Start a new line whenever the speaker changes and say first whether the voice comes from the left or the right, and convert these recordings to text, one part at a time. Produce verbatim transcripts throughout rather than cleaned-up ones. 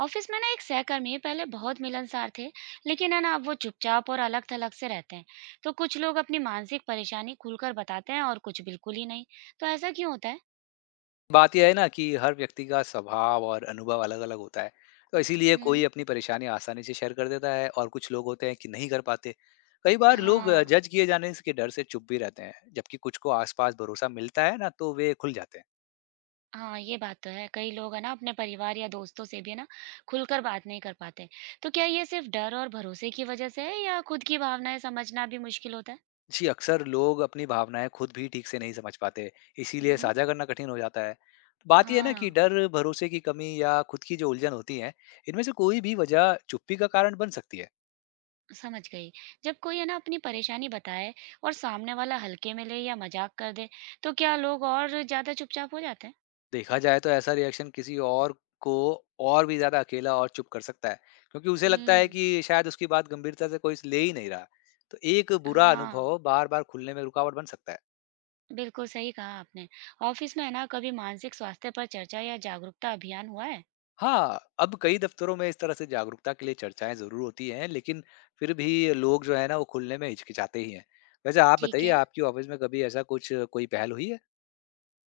right: Office में ना एक सहकर्मी पहले बहुत मिलनसार थे। लेकिन है ना अब वो चुपचाप और अलग थलग से रहते हैं। तो कुछ लोग अपनी मानसिक परेशानी खुलकर बताते हैं और कुछ बिल्कुल ही नहीं। तो ऐसा क्यों होता है?
left: बात यह है ना कि हर व्यक्ति का स्वभाव और अनुभव अलग-अलग होता है। तो इसीलिए
right: हम्म।
left: कोई अपनी परेशानी आसानी से शेयर कर देता है और कुछ लोग होते हैं कि नहीं कर पाते। कई बार लोग अ,
right: हाँ,
left: जज किए जाने स के डर से चुप भी रहते हैं, जबकि कुछ को आस-पास भरोसा मिलता है ना तो वे खुल जाते हैं।
right: हाँ ये बात तो है। कई लोग है ना अपने परिवार या दोस्तों से भी है ना खुलकर बात नहीं कर पाते। तो क्या ये सिर्फ डर और भरोसे की वजह से है या खुद की भावनाएं समझना भी मुश्किल होता है?
left: जी, अक्सर लोग अपनी भावनाएँ खुद भी ठीक से नहीं समझ पाते, इसीलिए
right: हम्म।
left: साझा करना कठिन हो जाता है। बात ये है ना कि
right: हाँ,
left: डर, भरोसे की कमी या खुद की जो उलझन होती है, इनमें से कोई भी वजह चुप्पी का कारण बन सकती है।
right: समझ गई। जब कोई है ना अपनी परेशानी बताए और सामने वाला हल्के में ले या मजाक कर दे, तो क्या लोग और ज़्यादा चुपचाप हो जाते हैं?
left: देखा जाए तो ऐसा रिएक्शन किसी और को और भी ज्यादा अकेला और चुप कर सकता है क्योंकि उसे लगता है
right: हम्म।
left: कि शायद उसकी बात गंभीरता से कोई ले ही नहीं रहा। तो एक बुरा
right: हाँ,
left: अनुभव बार बार खुलने में रुकावट बन सकता है।
right: बिल्कुल सही कहा आपने। ऑफिस में है ना कभी मानसिक स्वास्थ्य पर चर्चा या जागरूकता अभियान हुआ है?
left: हाँ, अब कई दफ्तरों में इस तरह से जागरूकता के लिए चर्चाएं जरूर होती हैं, लेकिन फिर भी लोग जो है ना वो खुलने में हिचकिचाते ही हैं। वैसे आप
right: ठीक
left: बताइए,
right: है।
left: आपकी ऑफिस में कभी ऐसा कुछ कोई पहल हुई है?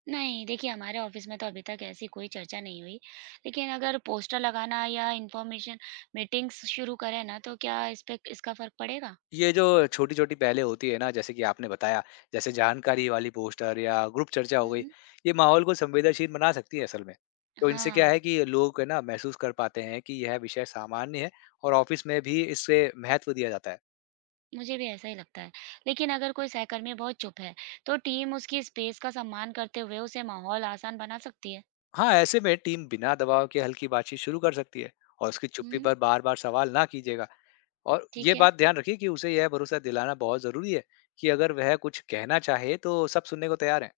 right: नहीं, देखिए हमारे ऑफिस में तो अभी तक ऐसी कोई चर्चा नहीं हुई। लेकिन अगर पोस्टर लगाना या इन्फॉर्मेशन मीटिंग्स शुरू करें ना, तो क्या इस पे इसका फर्क पड़ेगा?
left: ये जो छोटी-छोटी पहलें होती है ना, जैसे कि आपने बताया, जैसे जानकारी वाली पोस्टर या ग्रुप चर्चा हो गई,
right: हम्म।
left: ये माहौल को संवेदनशील बना सकती है असल में। तो इनसे क्या है
right: हाँ,
left: कि लोग है ना महसूस कर पाते हैं कि यह विषय सामान्य है और ऑफिस में भी इससे महत्व दिया जाता है।
right: मुझे भी ऐसा ही लगता है। लेकिन अगर कोई सहकर्मी बहुत चुप है तो टीम उसकी स्पेस का सम्मान करते हुए उसे माहौल आसान बना सकती है।
left: हाँ, ऐसे में टीम बिना दबाव के हल्की बातचीत शुरू कर सकती है और उसकी चुप्पी
right: हम्म।
left: पर बार-बार सवाल ना कीजिएगा। और ये
right: ठीक है।
left: बात ध्यान रखिए कि उसे यह भरोसा दिलाना बहुत ज़रूरी है कि अगर वह कुछ कहना चाहे, तो सब सुनने को तैयार हैं।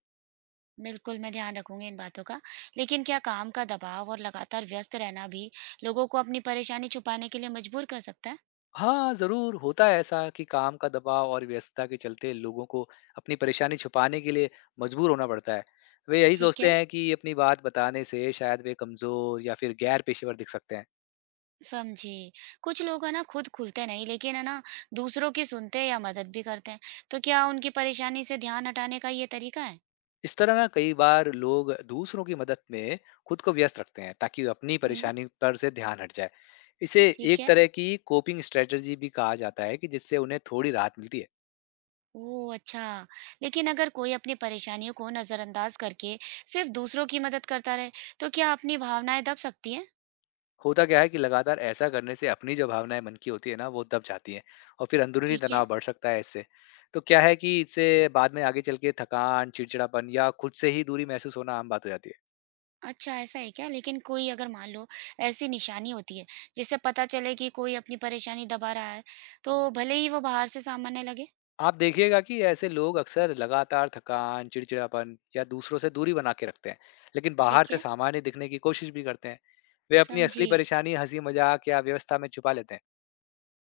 right: बिल्कुल मैं ध्यान रखूंगी इन बातों का। लेकिन क्या काम का दबाव और लगातार व्यस्त रहना भी लोगों को अपनी परेशानी छुपाने के लिए मजबूर कर सकता है?
left: हाँ, ज़रूर होता है ऐसा कि काम का दबाव और व्यस्तता के चलते लोगों को अपनी परेशानी छुपाने के लिए मजबूर होना पड़ता है। वे यही
right: ठीक
left: सोचते
right: है,
left: हैं कि अपनी बात बताने से शायद वे कमज़ोर या फिर गैर पेशेवर दिख सकते हैं।
right: समझी। कुछ लोग है ना खुद खुलते नहीं, लेकिन है ना दूसरों की सुनते या मदद भी करते हैं। तो क्या उनकी परेशानी से ध्यान हटाने का ये तरीका है?
left: इस तरह ना कई बार लोग दूसरों की मदद में खुद को व्यस्त रखते हैं ताकि अपनी
right: हम्म।
left: परेशानी पर से ध्यान हट जाए। इसे
right: ठीक
left: एक
right: है।
left: तरह की कोपिंग स्ट्रेटजी भी कहा जाता है कि जिससे उन्हें थोड़ी राहत मिलती है।
right: ओह! अच्छा। लेकिन अगर कोई अपनी परेशानियों को नज़रअंदाज करके सिर्फ़ दूसरों की मदद करता रहे, तो क्या अपनी भावनाएँ दब सकती हैं?
left: होता क्या है कि लगातार ऐसा करने से अपनी जो भावनाएँ मन की होती है ना, वो दब जाती हैं और फिर अंदरूनी
right: ठीक
left: तनाव
right: है।
left: बढ़ सकता है इससे। तो क्या है कि इससे बाद में आगे चल के थकान, चिड़चिड़ापन या खुद से ही दूरी महसूस होना आम बात हो जाती है।
right: अच्छा, ऐसा है क्या? लेकिन कोई अगर मान लो ऐसी निशानी होती है, जिससे पता चले कि कोई अपनी परेशानी दबा रहा है, तो भले ही वो बाहर से सामान्य लगे?
left: आप देखिएगा कि ऐसे लोग अक्सर लगातार थकान, चिड़चिड़ापन या दूसरों से दूरी बना के रखते हैं, लेकिन बाहर
right: ठीक
left: से
right: है,
left: सामान्य दिखने की कोशिश भी करते हैं। वे अपनी
right: समझी।
left: असली परेशानी हँसी-मज़ाक या व्यवस्था में छुपा लेते हैं।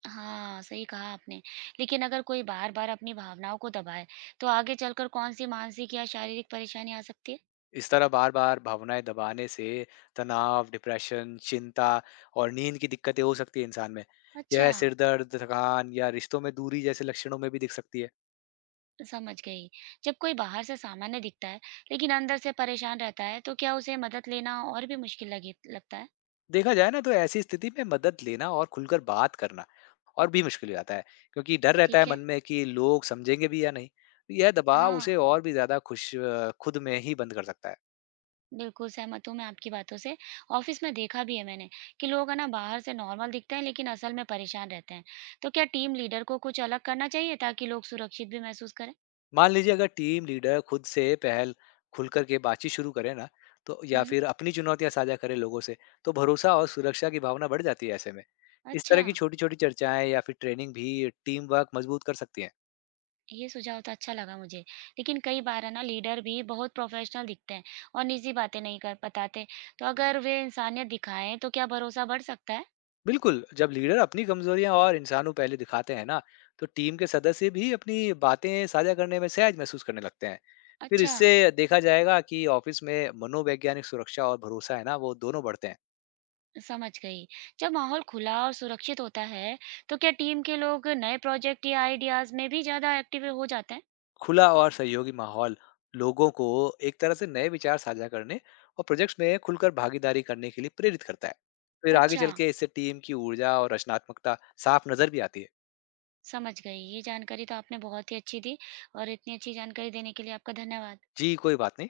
right: हाँ, सही कहा आपने। लेकिन अगर कोई बार-बार अपनी भावनाओं को दबाए, तो आगे चलकर कौन-सी मानसिक या शारीरिक परेशानी आ सकती है?
left: इस तरह बार-बार भावनाएँ दबाने से तनाव, डिप्रेशन, चिंता और नींद की दिक्कतें हो सकती हैं इंसान में।
right: अच्छा।
left: यह सिर दर्द, थकान या रिश्तों में दूरी जैसे लक्षणों में भी दिख सकती है।
right: समझ गई। जब कोई बाहर से सामान्य दिखता है, लेकिन अंदर से परेशान रहता है, तो क्या उसे मदद लेना और भी मुश्किल लगे लगता है?
left: देखा जाए ना तो ऐसी स्थिति में मदद लेना और खुलकर बात करना और भी मुश्किल हो जाता है, क्योंकि डर रहता है
right: ठीक है।
left: मन में कि लोग समझेंगे भी या नहीं। तो यह दबाव उसे
right: हाँ,
left: और भी ज़्यादा खुश अ, खुद में ही बंद कर सकता है।
right: बिल्कुल सहमत हूँ मैं आपकी बातों से। ऑफिस में देखा भी है मैंने कि लोग है ना बाहर से नॉर्मल दिखते हैं, लेकिन असल में परेशान रहते हैं। तो क्या टीम लीडर को कुछ अलग करना चाहिए ताकि लोग सुरक्षित भी महसूस करें?
left: मान लीजिए अगर टीम लीडर खुद से पहल खुलकर के बातचीत शुरू करे ना, तो या
right: हुँ।
left: फिर अपनी चुनौतियां साझा करे लोगों से, तो भरोसा और सुरक्षा की भावना बढ़ जाती है ऐसे में। इस
right: अच्छा।
left: तरह की छोटी छोटी चर्चाएं या फिर ट्रेनिंग भी टीम वर्क मजबूत कर सकती हैं।
right: ये सुझाव तो अच्छा लगा मुझे। लेकिन कई बार है ना लीडर भी बहुत प्रोफ़ेशनल दिखते हैं और निजी बातें नहीं कर बताते। तो अगर वे इंसानियत दिखाएँ तो क्या भरोसा बढ़ सकता है?
left: बिल्कुल, जब लीडर अपनी कमजोरियां और इंसानों पहले दिखाते हैं ना, तो टीम के सदस्य भी अपनी बातें साझा करने में सहज महसूस करने लगते हैं। फिर
right: अच्छा,
left: इससे देखा जाएगा कि ऑफिस में मनोवैज्ञानिक सुरक्षा और भरोसा है ना वो दोनों बढ़ते हैं।
right: समझ गई। जब माहौल खुला और सुरक्षित होता है, तो क्या टीम के लोग नए प्रोजेक्ट या आइडियाज़ में भी ज़्यादा एक्टिव हो जाते हैं?
left: खुला और सहयोगी माहौल लोगों को एक तरह से नए विचार साझा करने और प्रोजेक्ट्स में खुलकर भागीदारी करने के लिए प्रेरित करता है। फिर आगे
right: अच्छा,
left: चल के इससे टीम की ऊर्जा और रचनात्मकता साफ नजर भी आती है।
right: समझ गई। ये जानकारी तो आपने बहुत ही अच्छी दी और इतनी अच्छी जानकारी देने के लिए आपका धन्यवाद।
left: जी कोई बात नहीं।